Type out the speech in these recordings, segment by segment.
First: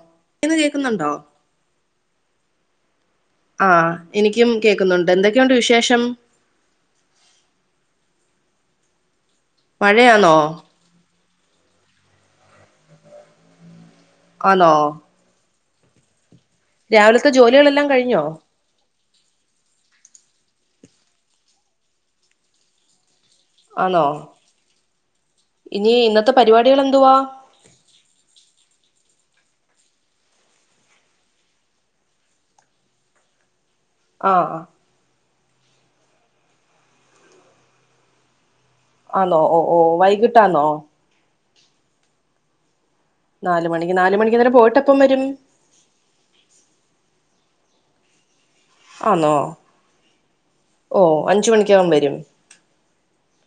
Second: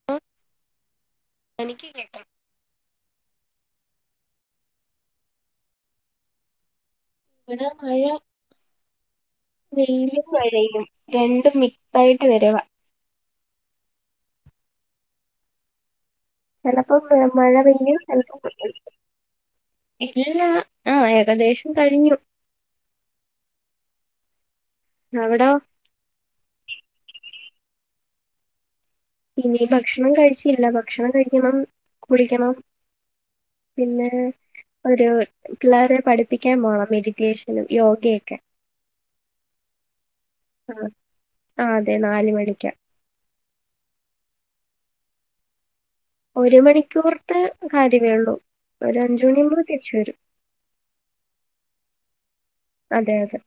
[unintelligible] പറയുന്ന കേൾക്കുന്നുണ്ടോ എനിക്ക് കേക്കാം ആഹ് എനിക്കും കേക്കുന്നുണ്ട്. എന്തൊക്കെയുണ്ട് വിശേഷം? ഇവിടെ മഴ വെയിലും മഴയാന്നോ മഴയും രണ്ടും മിക്സ്സായിട്ട് വെറുവാ ആണോ ചിലപ്പോൾ രാവിലത്തെ മഴ ജോലികളെല്ലാം പെയ്യും കഴിഞ്ഞോ ചിലപ്പോൾ [inaudible] ഇല്ല ആഹ് ഏകദേശം കഴിഞ്ഞു ഹലോ അവുടെ ഇനി ഇന്നത്തെ പരിവാടിക്കൾ എന്തുവാ ഇനിം ഭക്ഷണം കഴിച്ചില്ല ഭക്ഷണം കഴിക്കണം കുളിക്കണം പിന്നെ. ആഹ് ഒരു പിള്ളേരെ പഠിപ്പിക്കാൻ പോണം മെഡിറ്റേഷനും യോഗയൊക്കെ. ആന്നോ ഓ ഓ വൈകിട്ടാന്നോ. ആ അതെ നാല് മണിക്ക നാല് മണിക്ക് നാല് മണിക്ക് ന്നിട്ട് പോയിട്ട് എപ്പം വരും? ഒരു മണിക്കൂർത്തെ കാര്യമേയൊള്ളൂ. ആന്നോ ഓ അഞ്ചുമണിക്ക് അവൻ വരും അതെ അതെ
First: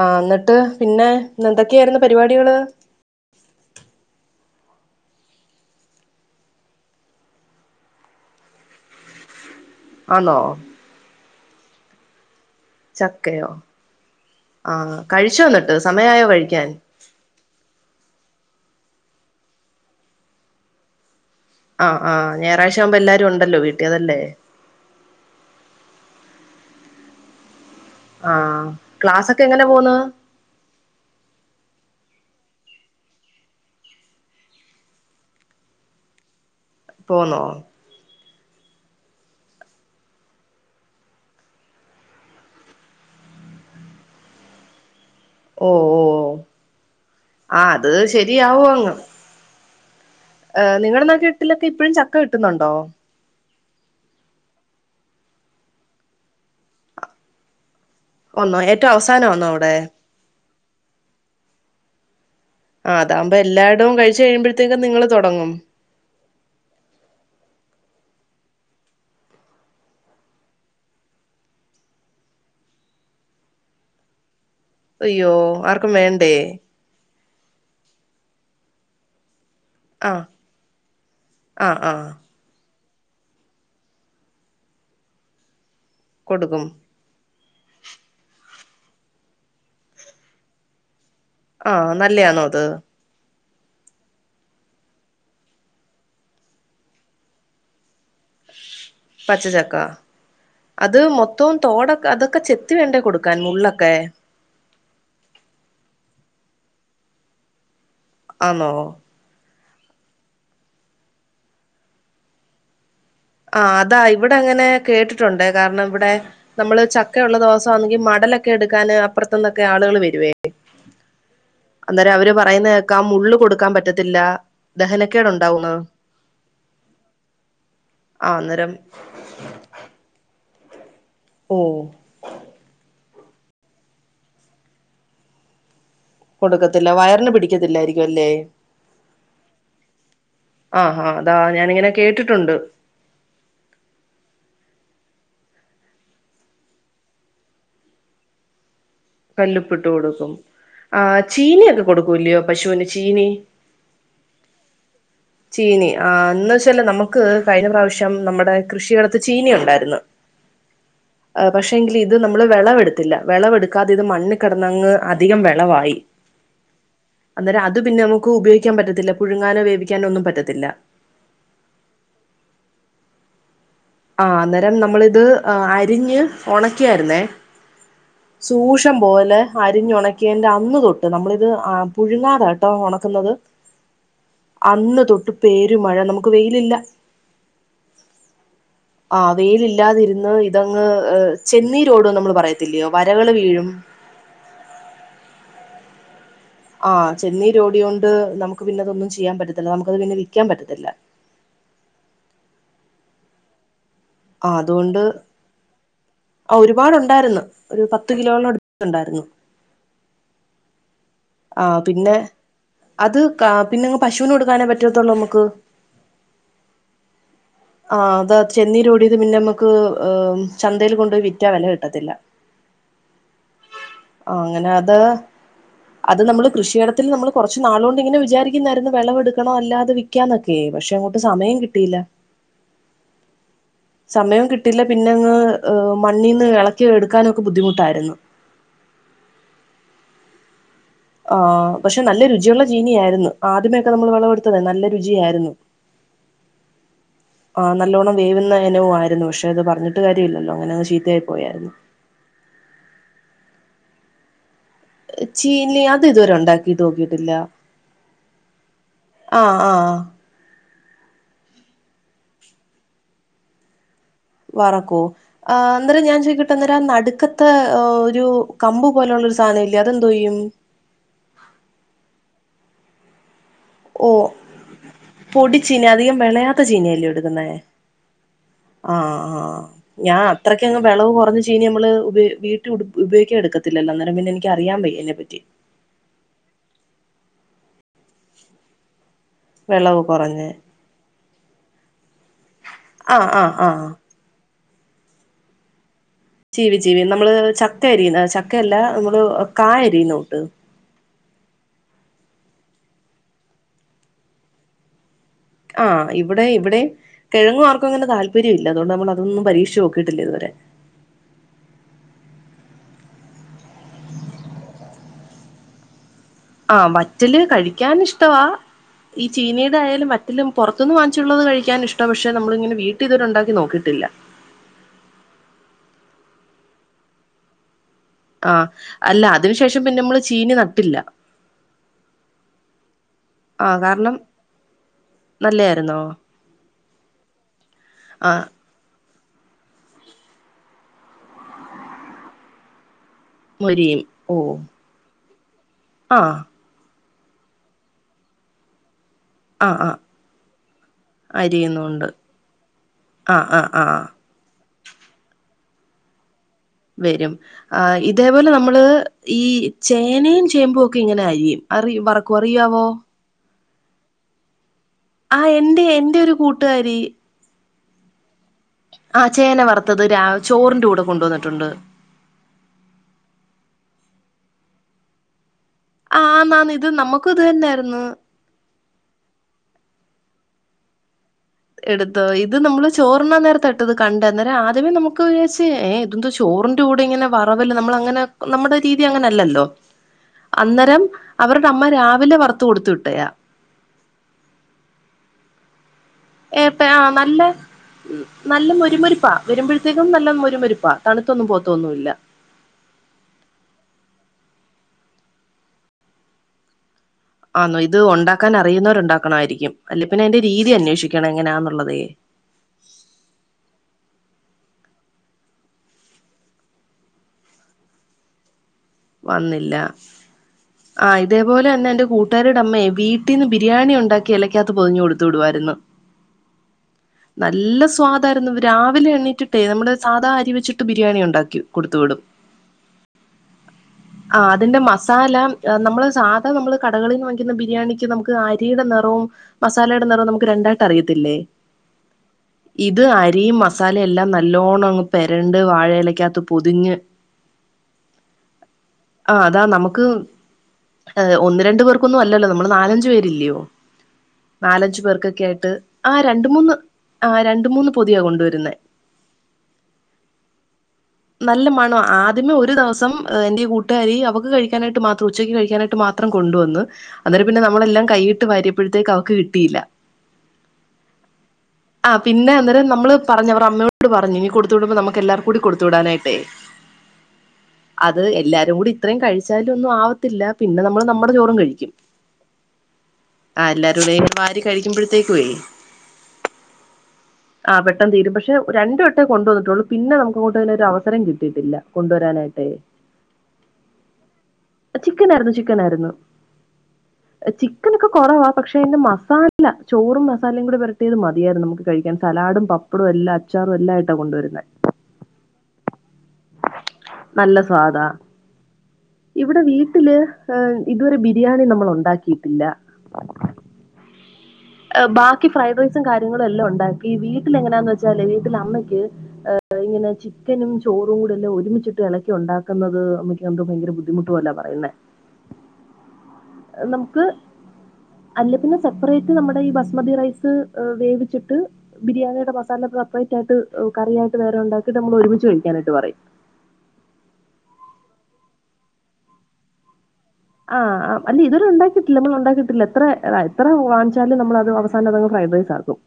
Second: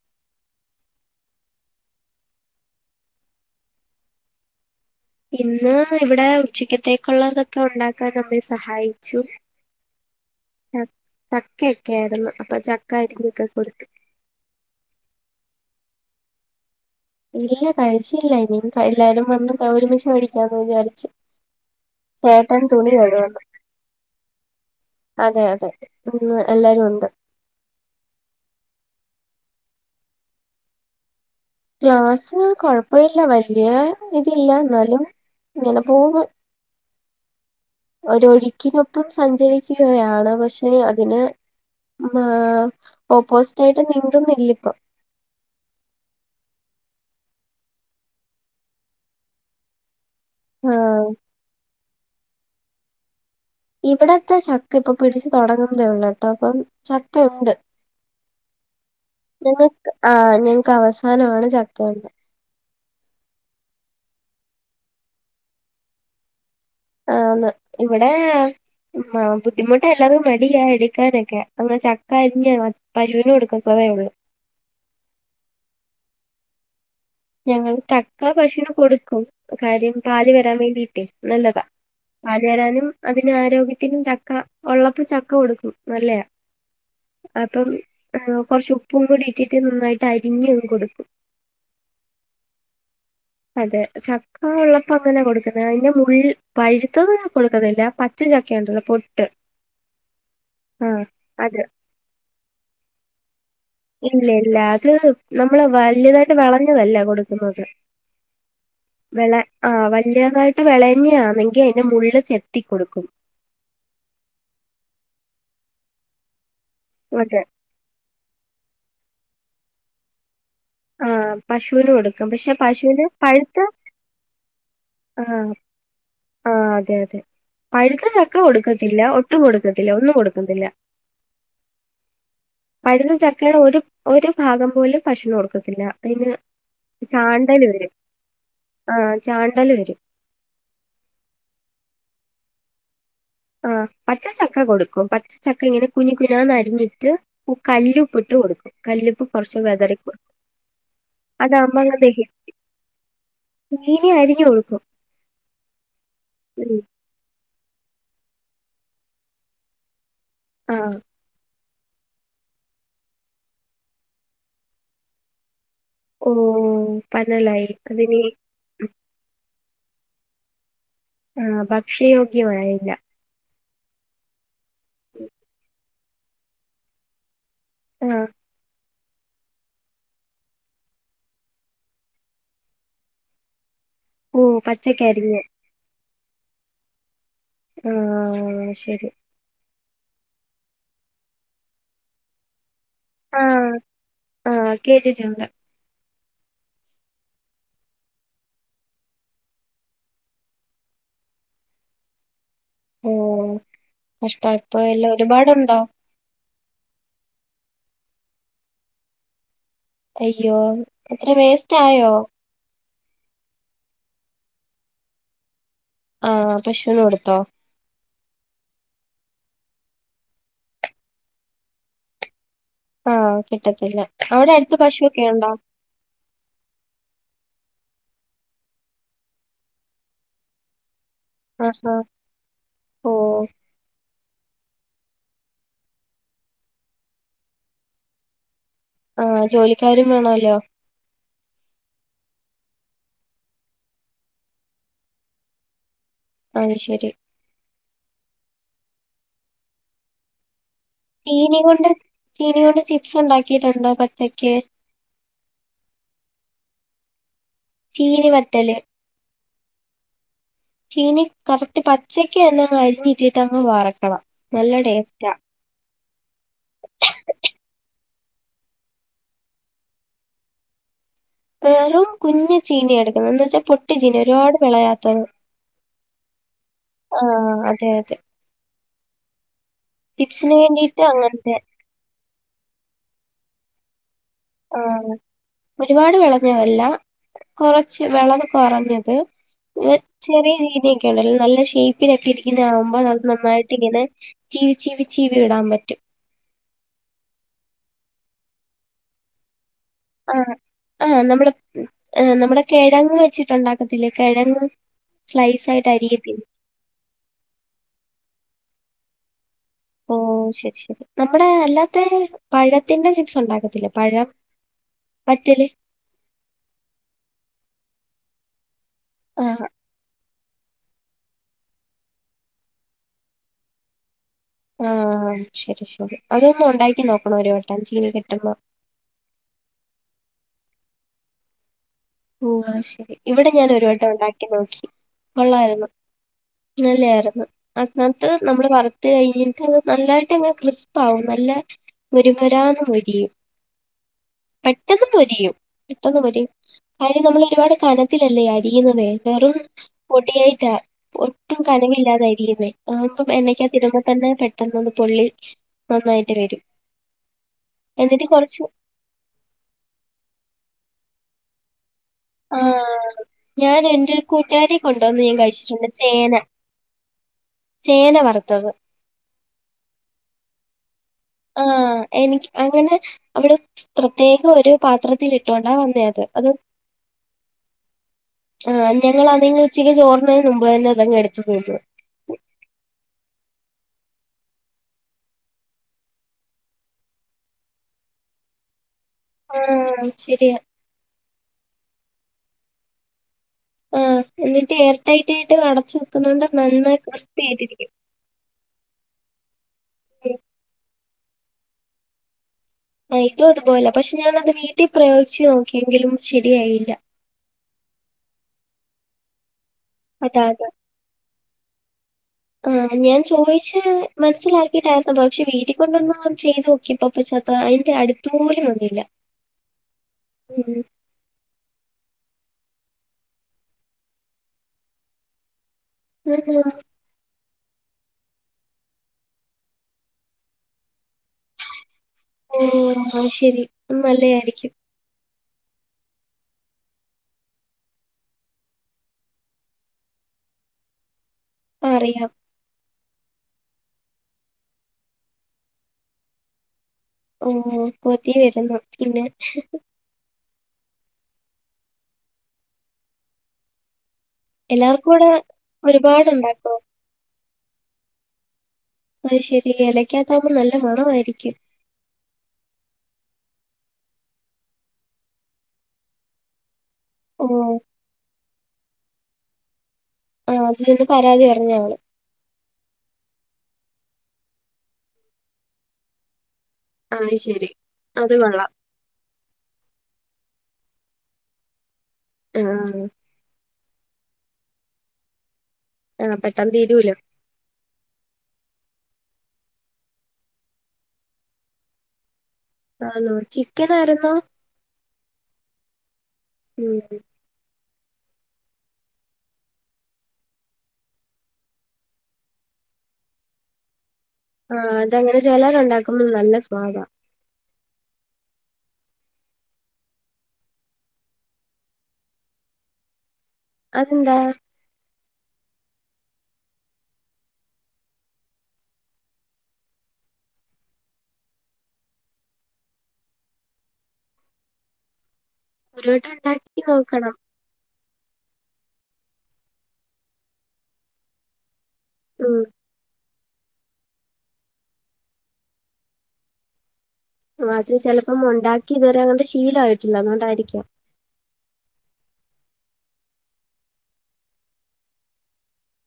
ആ ഇന്നെട്ട് പിന്നെ ഇന്നെന്തെക്കെയായിരുന്നു പരിപാടികള്. ഇന്ന് ഇവെടെ ഉച്ചിക്കത്തേക്കുള്ളതൊക്കെ ഒണ്ടാക്കാൻ അമ്മെയെ സഹായിച്ചു. ആന്നോ? ആഹ് ചക്കയെക്കെയായിരുന്നു അപ്പൊ ചക്ക അരിഞ്ഞൊക്കെ ചക്കയോ കൊടുത്ത് ആഹ് കഴിച്ചോ എന്നെട്ട് സമയായോ കഴിക്കാൻ? ഇല്ല കഴിച്ചില്ല ഇനി എല്ലാരും വന്ന് ഒരുമിച്ച് കഴിക്കാന്ന് വിചാരിച്ച് ആഹ് ആ ചേട്ടൻ തുണി ഞായറായ്ചയാവുമ്പോ എല്ലാരും കഴുകുന്നു ഒണ്ടല്ലോ വീട്ടി അതല്ലേ? അതെ അതെ ഇന്ന് എല്ലാരുവുണ്ട്. ആഹ് ക്ലാസൊക്കെ എങ്ങനെ പോണ്. ക്ലാസ് കൊഴപ്പെയില്ല വല്ല്യയിതില്ല എന്നാലും. ഇങ്ങനെ പോവുന്ന് പോവ്ന്നോ? ഒരൊഴിക്കിനൊപ്പം സഞ്ചരിക്കുകയാണ് പക്ഷെ അതിന് ആഹ് ഓപ്പോസിറ്റായിട്ട് നീന്തുന്നില്ലിപ്പൊ. ഓഹ് ഓഹ് ആ അത് ശരിയാവും അങ്ങ്. നിങ്ങടെ ആഹ് നാട്ടിലെ വീട്ട്ലൊക്കെ ഇപ്പഴും ചക്ക കിട്ടുന്നുണ്ടോ? ഇവിടത്തെ ചക്കയിപ്പൊ പിടിച്ചു തൊടങ്ങുന്നതേ ഉള്ളൂട്ടോ അപ്പം ചക്കയുണ്ട്. ഒണ്ടോ? ഏറ്റവും അവസാനാന്നോ അവടെ? ആ ഞങ്ങക്ക് അവസാനമാണ് ചക്കണ്ട ആ അതാകുമ്പോ എല്ലായിടവും കഴിച്ചു കഴിയുമ്പോഴത്തേക്കും നിങ്ങള് തൊടങ്ങും. ആന്ന് ഇവടെ. ബുദ്ധിമുട്ടാ എല്ലാർകും മടിയാ എടുക്കാനൊക്കെ അങ്ങ് ചക്കാ അരിഞ് പശുവിന് കൊടുകും. അയ്യോ! ആർക്കും വേണ്ടേ? ഞങ്ങൾ ചക്കാ പശൂന് കൊടുക്കും കാര്യം ആ പാല് വരാൻ വേണ്ടിയിട്ടേ നല്ലതാ. ആ ആ പാല് വരാനും അതിന് ആരോഗ്യത്തിനും ചക്ക ഒള്ളപ്പോ ചക്ക കൊടുക്കും നല്ലയാ. കൊടുക്കും അപ്പം കൊറച്ച് ഉപ്പും കൂടിയിട്ടിട്ട് നന്നായിട്ട് അരിഞ്ഞങ്ങ് കൊടുക്കും. ആഹ് നല്ലയാന്നോ അത്? അതെ ചക്ക ഉള്ളപ്പോ അങ്ങനെ കൊടുക്കുന്നത് അതിന്റെ മുള്ള് പഴുത്തത് കൊടുക്കത്തില്ല പ ച്ചാ, ചക്കയെണ്ടല്ലോ പൊരി പച്ചച്ചക്ക അത് മൊത്തവും അത് തോടൊക്കെ അതൊക്കെ ചെത്തി വേണ്ടേ കൊടുക്കാൻ മുള്ളൊക്കെ? ഇല്ല ഇല്ല അത് നമ്മള് വല്തായിട്ട് വെളഞ്ഞതല്ല കൊടുക്കുന്നത്. ആന്നോ? വെള ആ വല്യതായിട്ട് വെളഞ്ഞാന്നെങ്കി അയിന്റെ മുള്ള് ചെത്തി കൊടുക്കും. ആഹ് അതാ ഇവടങ്ങനെ കേട്ടിട്ടുണ്ട് കാരണം ഇവിടെ നമ്മള് ചക്കയുള്ള അതെ ദുവസാ ന്നെങ്കി മടലൊക്കെ എടുക്കാന് അപ്പർത്ത്ന്നൊക്കെ ആളുകള് വെരുവേ ആഹ് ആഹ് പശൂന് കൊടുക്കും പക്ഷെ പറയുന്ന കേക്കാം പശുവിന് മുള്ള് പഴുത്തെ കൊടുക്കാൻ പറ്റത്തില്ല ആഹ്. ദഹനക്കേടുണ്ടാവുന്ന് ആ അതെ അതെ പഴുത്ത ചക്ക ആഹ് അന്നേരം കൊടുക്കത്തില്ല ഒട്ടും കൊടുക്കത്തില്ല ഒന്നും കൊടുക്കത്തില്ല. ഓഹോ പഴുത്ത ചക്കയുടെ ഒരു ഒരു ഭാഗം പോലും പശൂന് കൊടുക്കത്തില്ല. അയിന് കൊടുക്കത്തില്ല വയറിന് ചാണ്ടല് വെരും പിടിക്കത്തില്ലായിരിക്കും അല്ലേ ആ ചാണ്ടല് വരും. ആഹ് ഹാ അതാ ഞാാനിങ്ങനെ കേട്ടിട്ടുണ്ട്. ആ പച്ചച്ചക്ക കൊടുക്കും പച്ചച്ചക്ക ഇങ്ങനെ കുനു കുനാന്നരിഞ്ഞിട്ട്. ഉപ് കല്ലുപ്പ്ട്ട് കൊടുക്കും കല്ല്പ്പ് കല്ലുപ്പിട്ട് കൊടുക്കും ആ് ചീനിയൊക്കെ കൊടുക്കൂല്ലയോ പശുവിന് ചീനി ചീനി അരിഞ്ഞ് കൊടുക്കും ചീനി ആ ന്ന് ഉം വെച്ചാല് നമ്മക്ക് കഴിഞ്ഞ പ്രാവിശ്യം നമ്മടെ കൃഷിയിടത്ത് ചീനിയൊണ്ടാരുന്നു ആഹ് പക്ഷെങ്കില് ഇത് നമ്മള് വെളവെടുത്തില്ല വെളവെടുക്കാതെ ഇത് മണ്ണ് കിടന്നങ്ങ് അധികം വെളവായി ഓഹ് പന്നലായി അതിനി ക്യം പറ്റത്തില്ല പുഴുങ്ങാനോ വേവിക്കാനോ ഒന്നും പറ്റത്തില്ല ആ ഭക്ഷിയോഗ്യമായില്ല ആ അന്നേരം നമ്മളിത് അ അരിഞ്ഞ് ഒണക്കിയാരുന്നേ ആഹ് സൂക്ഷ് ഷ്ട്ടം പോലെ അരിഞ്ഞുണക്കിയൻ്റെ അന്ന് തൊട്ട് നമ്മളിത് അ പുഴുങ്ങാതെട്ടോ ഒണക്കുന്നത് ഓഹ് അന്ന് തൊട്ട് പച്ചക്കരിഞ്ഞ് പേര്‌ മഴ നമുക്ക് വെയിലില്ല ആഹ് ശരി ആ വെയിലില്ലാതിരുന്ന് ഇതങ്ങ് ചെന്നീരോടും നമ്മള് പറയത്തില്യോ വരകൾ വീഴും ആ കെട്ടിട്ട്ണ്ട് ആ ചെന്നീരോഡിയോണ്ട് നമുക്ക് പിന്നെതൊന്നും ചെയ്യാൻ പറ്റത്തില്ല നമുക്കത് പിന്നെ വിക്കാൻ പറ്റത്തില്ല ഓ കഷ്ട ഇപ്പ എല്ലാ ഒരുപാടുണ്ടോ ഒരുപാടുണ്ടാര്‌ന്നു ഒരു പത്ത് കിലോളട്ത്ത്ണ്ടായ്ര്‌ന്നു അയ്യോ അത്ര ആ വേസ്റ്റ് ആയോ? പിന്നെ അത് കാ പിന്നെങ്ങ് പശുനോടുക്കാനേ പറ്റത്തുള്ളൂ മുക്ക് ആഹ് പശുനോടുത്തോ ആ അത് ചെന്നീരോടിയത് പിന്നെമ്മക്ക് ചന്തേല് കൊണ്ടോയി വിറ്റാ വെല കിട്ടത്തില്ല ആഹ് കിട്ടത്തില്ല ആ അവിടെ അങ്ങനെ എട്ത്ത് അത് പശുഒക്കെഴുണ്ടോ അത് നമ്മള് കൃഷിയിടത്തില് നമ്മള് കൊറച്ച് നാളുകൊണ്ട് ങ്ങനെ വിചാരിക്കുന്നായിരുന്നു വെളവെടുക്കണോ അല്ലാതെ വിക്കാന്നൊക്കെ പക്ഷെ അങ്ങ് [unintelligible] ഓ സമയം കിട്ടില്ല പിന്നെ അങ്ങ് ഹ് മണ്ണീന്ന് എളക്കി എടുക്കാനൊക്കെ ബുദ്ധിമുട്ടായിരുന്നു ആഹ് ജോലിക്കാരും വേണവല്ലോ ആഹ് പക്ഷെ നല്ല രുചിയുള്ള ചീനിയാര്‌ന്നു ആദ്യത്തെക്കെ നമ്മള് വെളെവെടുത്തത നല്ല രുചിയായിരുന്നു അയ് ശരി ആ നല്ലോണം വേവ്ന്ന എനവുമായിരുന്നു പ ക്ഷെത് പർഞ്ഞിട്ട് കാര്യല്ലല്ലോ അങ്ങനെ ശീ ച്ചീനികൊണ്ട് ച്ചീനി കൊണ്ട് ചിപ്സ്ണ്ടാക്കിട്ടുണ്ടോ പച്ചക്ക് ചീനി അത് ഇതുവരെ ഉണ്ടാക്കി് നോക്കിയിട്ടില്ല ചീനി വത്തല് ആഹ് ആഹ് ചീനി കറക്റ്റ് പച്ചക്കന്നെന്ന് അരിഞ്ഞിട്ടിട്ടങ്ങ് വറക്കണം നല്ല വറക്കോ ടേസ്റ്റാ ആ അന്നേരം ഞാൻ ചോയിക്കട്ടെ അന്നേരം നടുക്കത്തെ ഒരു കമ്പു പോലെള്ള ഒരു സാനം ഇല്ലേ അതെന്തോയ്യും വെറും കുഞ് ചീനി എടുക്കുന്നത് എന്താച്ചാ ഓ പൊട്ടിച്ചീനി ഒരുപാട് വിളയാത്തത് പൊടി ചീനി അധികം വെളയാത്ത ചീനിയല്ലേ എടുക്കുന്നെ ആഹ് അതെ അതെ ആഹ് ആഹ് ഞാൻ ചിപ്സിന് അത്രക്കങ് വേണ്ടിട്ട് വെളവ് കുറഞ്ഞ അങ്ങനത്തെ ചീനി ഞമ്മള് ഉപ വീട്ട് ഉപയോഗിക്കാനടുക്കത്തില്ലല്ലോ അന്നേരം പിന്നെ ക്കറിയാൻ വയ്യ അയിനെ ആഹ് പറ്റി ഒരുപാട് വെളഞ്ഞതല്ല കൊറച്ച് വെളവ് കൊറഞ്ഞത് ഇങ്ങ വിളവ് കുറഞ്ഞ് ചെറിയ രീതിക്കെണ്ടല്ലോ നല്ല ഷേയ്പ്പിനൊക്കെ ഇരിക്കുന്നെ ആവുമ്പ ആ അത് ആ ആ നന്നായിട്ട് ഇങ്ങനെ ചീവി ചീവി ചീവി ഇടാം പറ്റും ചീവി ചീവി നമ്മള് ചക്ക അരിയുന്ന ചക്കയല്ല മ്മള് കായഎരിന്നോട്ട് ആ നമ്മള് നമ്മുടെ കെഴങ്ങ് വെച്ചിട്ടുണ്ടാക്കത്തില്ലേ കെഴങ്ങ് ആ ഇവടെ ഇവടെ കെഴങ്ങു ആർക്കും അങ്ങനെ താല്പര്യം ഇല്ല അതുകൊണ്ട് നമ്മള് അതൊന്നും പരീക്ഷിച്ച് നോക്ക ഓ ശരി ശരി നമ്മുടെ അല്ലാത്ത പഴത്തിന്റെ ചിപ്സ്ണ്ടാക്കത്തില്ലെ പഴം പറ്റല് ആ വറ്റല് കഴിക്കാന് ഇഷ്ടവാ ഈ ആ ചീനീടെ ആയാലും വ ലും പൊർത്ത്ന്ന് വാങ്ങിച്ചുള്ളത് കഴിക്കാൻ ഇഷ്ടാ പക്ഷെ നമ്മളിങ്ങനെ വീട്ടീ ഇതുവരെ ഇണ്ടാക്കി നോക്കിട്ടില്ല ആഹ് ശെരി ശെരി അതൊന്ന്ണ്ടാക്കി നോക്കണം ഒരു വട്ടം ചീന ച ആ അല്ല അതിനു ശേഷം പിന്നമ്മള് ചീനി നട്ടില്ല ഓ അയ് ശരി ഇവിടെ ഞാൻ ആഹ് ഒരു വട്ടം കാരണം ഉണ്ടാക്കി നോക്കി കൊള്ളാര്ന്നു നല്ലയായിരുന്നോ നല്ലായിരുന്നു അ അത്ര ആഹ് നമ്മള് വറ് ട്ട് കഴിഞ്ഞ്ട്ട് നല്ലായിട്ടങ്ങ ക്രിസ്പാവും നല്ല മൊര്മൊരാന്ന് മൊരിയും മൊരിയും ഓ പെട്ടെന്ന് പൊരിയും പെട്ടെന്ന് ആഹ് മൊരിയും കാര്യം നമ്മള് ഒരുപാട് കനത്തിലല്ലേ അരിയുന്നത് വെറും ആഹ് ആഹ് പൊടിയായിട്ടാ ഒട്ടും അരിയുന്നുണ്ട് കനമില്ലാതെ അരിയുന്നെ കാമ്പു ആഹ് ആഹ് എണ്ണകകത്ത് ആഹ് ഇടുമ്പതന്നെ പെട്ട - ട്ടന്നന്നു പൊള്ളി നന്നായിട്ട് വെരും വെരും ആ ഇതേപോലെ നമ്മള് ഈ ചേനേം ചേമ്പും ഒക്കെ ഇങ്ങനെ അരിയും അറി വറക്കും ആ അറിയാവോ ഞാൻ എന്റെരു കൂട്ടുകാരി കൊണ്ടോന്ന് ഞാൻ കഴിച്ചിട്ട്ണ്ട് ചേന കൂട്ട്കാരി ചേന വറ്ത്തത് ആഹ് ചേന വറ്ത്തത് രാ ചോറിന്റെ കൂടെ കൊണ്ടന്ന് ആഹ് എനി അങ്ങനെ അവള് പ്രത്യേകം ഒരു പാത്രത്തിലിട്ടോണ്ടാ വന്നെ - ആഹ് മാമെ ഇത്‌ നമ്മുക്ക് ഇതെന്നാര്ന്ന് ആഹ് ഞങ്ങളതീന്ന് ഉച്ചക്ക് ചോറിന് മുമ്പ് തന്നെ അതങ്ങ്ട്ത്ത് തിന്നും എടുത്തോ ഇത് നമ്മള് ചോറുണ്ണാ നേരത്താട്ടത് കണ്ടെ അന്നേരം ആദ്യമേ നമക്ക് വിചാര്ച്ച് ഏ ഇതെന്താ [unintelligible] ചോറിന്റെ കൂടെ ഇങ്ങനെ വറവല്ലാം നമ്മളങ്ങനെ നമ്മടെ- സ്തിതി അങ്ങനെ ആ അല്ലല്ലോ ശരിയാ അന്നരം അവര്ടെ അമ്മ രാവിലെ വറ്ത്ത് കൊട്ത്ത് വിട്ടയാ ആഹ് എന്നിട്ട് എയർടൈറ്റായിട്ട് അടച്ചു വെക്കുന്നതോണ്ട് നന്നായി ക്രിസ്പി ആയിട്ടിരിക്കും ഉം നല്ല മൊരുമൊരിപ്പാ വെരുമ്പോഴത്തേക്കും ഉം നല്ല മൊരുമൊരുപ്പാ തണുത്തൊന്നും പോത്തൊന്നുല്ല മൈതു അതുപോല പക്ഷെ ഞാനനത് വീട്ടീ പ്രയോഗിച്ച് നോക്കിങ്കിലും ശെരിയായില്ല ആന്നോ ഇത് ഉണ്ടാക്കാൻ അറിയുന്നവര് ഉണ്ടാക്കണായിരിക്കും അല്ലെ പിന്നെ ഐന്റെ അതാ രീതി അന്വേഷിക്കണം എങ്ങനെയാന്നുള്ളതേ ആഹ് ആഹ് ഞാൻ ചോയ്ച്ചാ മനസിലാക്കിട്ടാ സംഭവം പക്ഷെ വീട്ടില്ക്കൊണ്ടോന്ന് ചെയ്ത് നോക്യപ്പോ പക്ഷെ ത്ര ഐന്റെ അടു- ത്തോലും വന്നില്ല വന്നില്ല ഉം ആഹ് ഇതേപോലെന്നെ എന്റെ കൂട്ടുകാരീടെ അമ്മെ വീട്ടീന്ന് ബിരിയാണി ഇണ്ടാക്കി എലക്കകത്ത് പൊതിഞ്ഞ് കൊടുത്ത് വിടുവായിരുന്നു [unintelligible] നല്ല സ്വാദായിരുന്നു രാവിലെ എണ്ണീറ്റിട്ടേ നമ്മളെ സാധാ അരിവെച്ചിട്ട് ബിരിയാണി ഉണ്ടാക്കി കൊടുത്തു വിടും ഏ അത് ശെരി ആഹ് അതിന്റെ മസാല അ നമ്മള് സാധാ നമ്മള് കടകളീന്ന് വാങ്ങിക്കുന്ന ബിരിയാണിക്ക് നമുക്ക് അരിയിടെ നിറവും മസാലേടെ നിറോം നമുക്ക് രണ്ടായിട്ട് അറിയത്തില്ലേ അറിയാം ഇത് അരിയും മസാലേം എല്ലാം നല്ലോണം അങ്ങ് പെരണ്ട് വാഴേലക്കകത്ത് പൊതിഞ്ഞ് ഓ കൊതി വെര്ന്നു ആഹ് അതാ നമുക്ക് ഏ ഒന്ന് രണ്ട് പേർക്കൊന്നും അല്ലല്ലോ നമ്മള് നാലഞ്ച് പേര്ല്ലയോ നാലഞ്ചു എല്ലാവർക്കും കൂടെ പേർക്കൊക്കായിട്ട് ആ രണ്ട് ഒരുപാടുണ്ടാക്കോ? മൂന്ന് ആ രണ്ട് മൂന്ന് പൊതിയാ കൊണ്ടുവരുന്നെ അത് ശെരി എലയ്ക്കാത്താവുമ്പോ നല്ല മണമായി- നല്ല മണാ ആദ്യമേ ഒരു ദെവസ- സം എന്റെ ഈ കൂട്ടുകാരി അവക്ക് കഴിക്കാനായിട്ട് മാത്രം ഉച്ചക്ക് കഴിക്കാനായിട്ട് മാത്രം കൊണ്ടുവന്ന് അന്നേരം പിന്നെ ഓഹ് നമ്മളെല്ലാം കയ്യിട്ട് വാരിയപ്പോത്തേക്ക് അവക്ക് കിട്ടിയില്ല ആഹ് അതില് നിന്ന് പരാതി പർഞ്ഞ് അവള് ആഹ് പിന്ന അന്നേരം ഞമ്മള് പറഞ് അവറ് അമ്മയോട് പറഞ്ഞ് ഇഞി കൊട്ത്ത് വിടുമ്പൊ നമ്മക്കെല്ലാവർകും കൂടി കൊട്ത്ത് വിടാനായിട്ടെ അത് ശരി അത് എല്ലാരും കുടി ഇത്രിം കഴിച്ചാല് ഒന്നും ആവത്തില്ല പിന്ന നമ്മള് നമ്മടെ ചോറും കഴിക്കും ഉം ആഹ് എല്ലാരും വേ ഇങ്ങന വാരി കഴിക്കുമ്പഴത്തേക്കു ആഹ് പെട്ടെന്ന് തീരൂലൊ ആഹ് പെട്ടന്ന് തീരും. പക്ഷെ രണ്ട് വട്ടെ കൊണ്ടുവന്നിട്ടൊള്ളു പിന്ന നമ്മക്ക് - എനിക്കങ്ങനെ ഒരവസരം കിട്ടിട്ടില്ല കൊണ്ടുവരാനായിട്ടെ ആണോ ചിക്കനാര്ന്നോ ചിക്കനായിരുന്നു ചിക്കനായിരുന്നു ചിക്കനൊക്കെ കൊറവാ പക്ഷെ അയിന്റെ മസാല ചോറും മസാലയും കൂടെ പരട്ടിയത് മതിയായ്രുന്നു നമുക്ക് കഴിക്കാൻ സലാഡും പപ്പ അപ്പളും എല്ല അച്ചാറും എല്ലയിട്ട കൊണ്ട് വര്ന്നെ ആഹ് അതെങ്ങനെ ചെലര്ണ്ടാക്കുമ്പൊ നല്ല സ്വാദ നല്ല സ്വാദാ ഇവിടെ വീട്ടില് ഏഹ് ഇത് വരെ ബിരിയാണി നമ്മളുണ്ടാക്കിയിട്ടില്ല അതെന്താ ബാക്കി ഫ്രൈഡ് റൈസും കാര്യങ്ങളും എല്ലാം ഉണ്ടാക്കി വീട്ടിലെങ്ങനാന്ന് വെച്ചാല് വീട്ടില് അമ്മയ്ക്ക് ഏഹ് ഇങ്ങനെ ചിക്കനും ചോറും കൂടി എല്ല ഒരുമിച്ചിട്ട് എളക്കി ഉണ്ടാക്ക്ന്നത് അമ്മക് ന്തൊ ഭയങ്കര ബുദ്ധിമുട്ട് പോല പറയ്ന്നെ ഒരു വട്ടം ഉണ്ടാക്കി നമുക്ക് നോക്കണം അല്ലെ പിന്നെ സപ്പറയ്റ്റ് നമ്മ്ടെ ഈ ബസ്മതി റൈസ് വേവിച്ചിട്ട് ബിരിയാണിടെ ഉം മസാല സപ്പറയ്റ്റായിട്ട് കറിയായാട്ട് വേറെ ഉണ്ടാക്കീട്ട് നമ്മളൊരുമിച്ച് കഴിക്കാനായ്ട്ട് പറയും അത് ചെലപ്പം മൊണ്ടാക്കി ഇത് വരെ അങ്ങ്ട്ട് ശീലായിട്ട്ണ്ടാ അതുകൊണ്ട ആഹ് അ അല്ലെ ഇത് വരെ ഉണ്ടാക്കീട്ടില്ല നമ്മള് ഉണ്ടാക്കിട്ടില്ല എത്ര എത്ര വാങ്ങ്ച്ചാലും നമ്മളത് അവസാനം ഫ്രൈഡ് റൈസ് ആക്കും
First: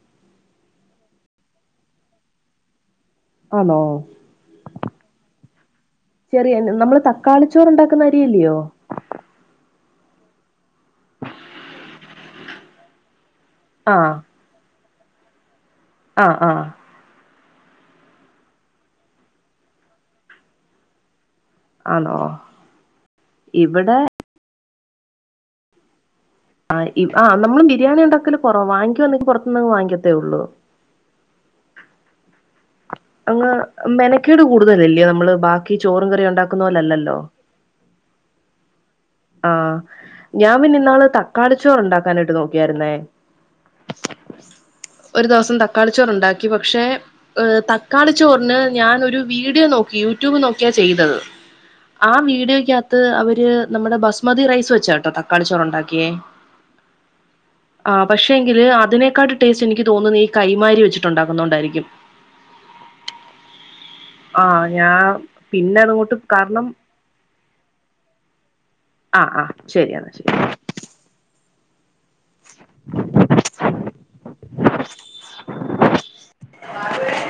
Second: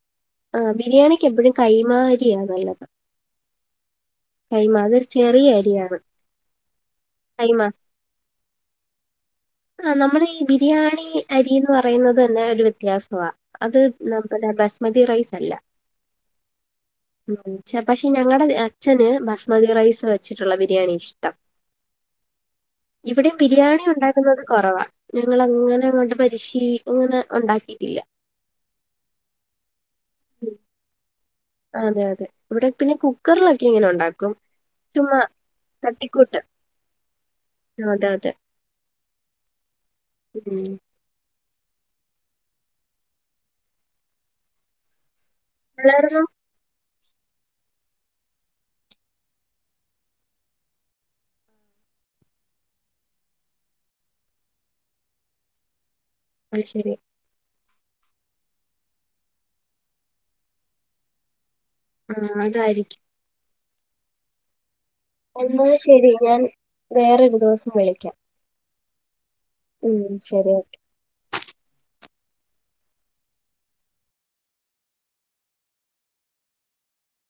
ആഹാ ബിരിയാണിക്കെപ്പഴും കൈമ അരിയാ നല്ലത് ആന്നൊ കൈമ അത് ചെറിയ അരിയാണ് ശരി നമ്മള് കൈമ തക്കാളിച്ചോറ്ണ്ടാക്ക അ അരിയല്ലയൊ ആഹ് നമ്മളീ ഈ ബിരിയാണി അരീന്ന് പറയുന്നതെന്നെ ഒര് വ്യത്യാസവ അത് ആ ന പതെ ബസ്മതീ റൈസല്ല ആഹ് ആഹ് ഉം പഷെ ഞങ്ങടെ അച്ഛന് ബസ്മതീ റൈസ് വച്ച്ട്ടുള്ള ബിരിയാണി ഇഷ്ടം ആണോ ഇവിടിം ബിരിയാണി ഇവിടെ ഉണ്ടാക്കുന്നത് കൊറവ ഞങ്ങളങ്ങനങ്ങോ ആഹ് ആഹാ നമ്മളും ബിരിയാണിണ്ടാക്കല് കൊറവ വാങ്ങിക്കാന്ന്വെ പൊറത്ത്ന്ന വാങ്ങിക്കത്തെ ഉള്ളു ഉം. അതെ അതെ ഇവടെ പിന്നെ അങ്ങ് കുക്കർലൊക്കെ ഇങ്ങനെ ഉണ്ടാക്കും മെനക്കേട് കൂടുതലല്ലയോ ചുമ്മാ നമ്മള് ബാക്കി ചോറും കറിയും തട്ടിക്കൂട്ട് ഉണ്ടാക്കുന്ന പോലല്ലല്ലോ അതെ അതെ ആഹ് ഞാ ഉം. പിന്നെ ഇന്നാള് ത കാടിച്ചോറ് ഇണ്ടാക്കാനായിട്ട് നോക്കിയായിരുന്നേ ഒരു ദിവസം പിള്ളേരൊന്നും തക്കാളിച്ചോറുണ്ടാക്കി പക്ഷേ ഏഹ് ക്കാളിച്ചോറ്ന് ഞാനൊര് വീഡിയൊ നോക്കി യൂട്യൂബ് നോക്ക്യ ചെയ്തത് ആഹ് വീഡിയോക്കകത്ത് അവര് നമ്മ്ടെ ബസ്മതി റൈസ് വെച്ചാ കെട്ടൊ തക്കാളി ചോറ് ഉണ്ടാക്കിയെ അയ് ശരി ആഹ്ഴ പക്ഷെങ്കില് അതിനേക്കാൾ ടേസ്റ്റ് എനിക്ക് തോന്ന്ന്നെ ഈ കൈമ അരി വെച്ചിട്ടുണ്ടാക്കുന്നോ ണ്ടായിരിക്കും ആഹ് അതായിര്ക്കും ആഹ് ഞാം എന്നാ ശരി ഞാൻ വേറൊര് ദിവസം വിളിക്കാം ആ ആഹ് ശരി ശരി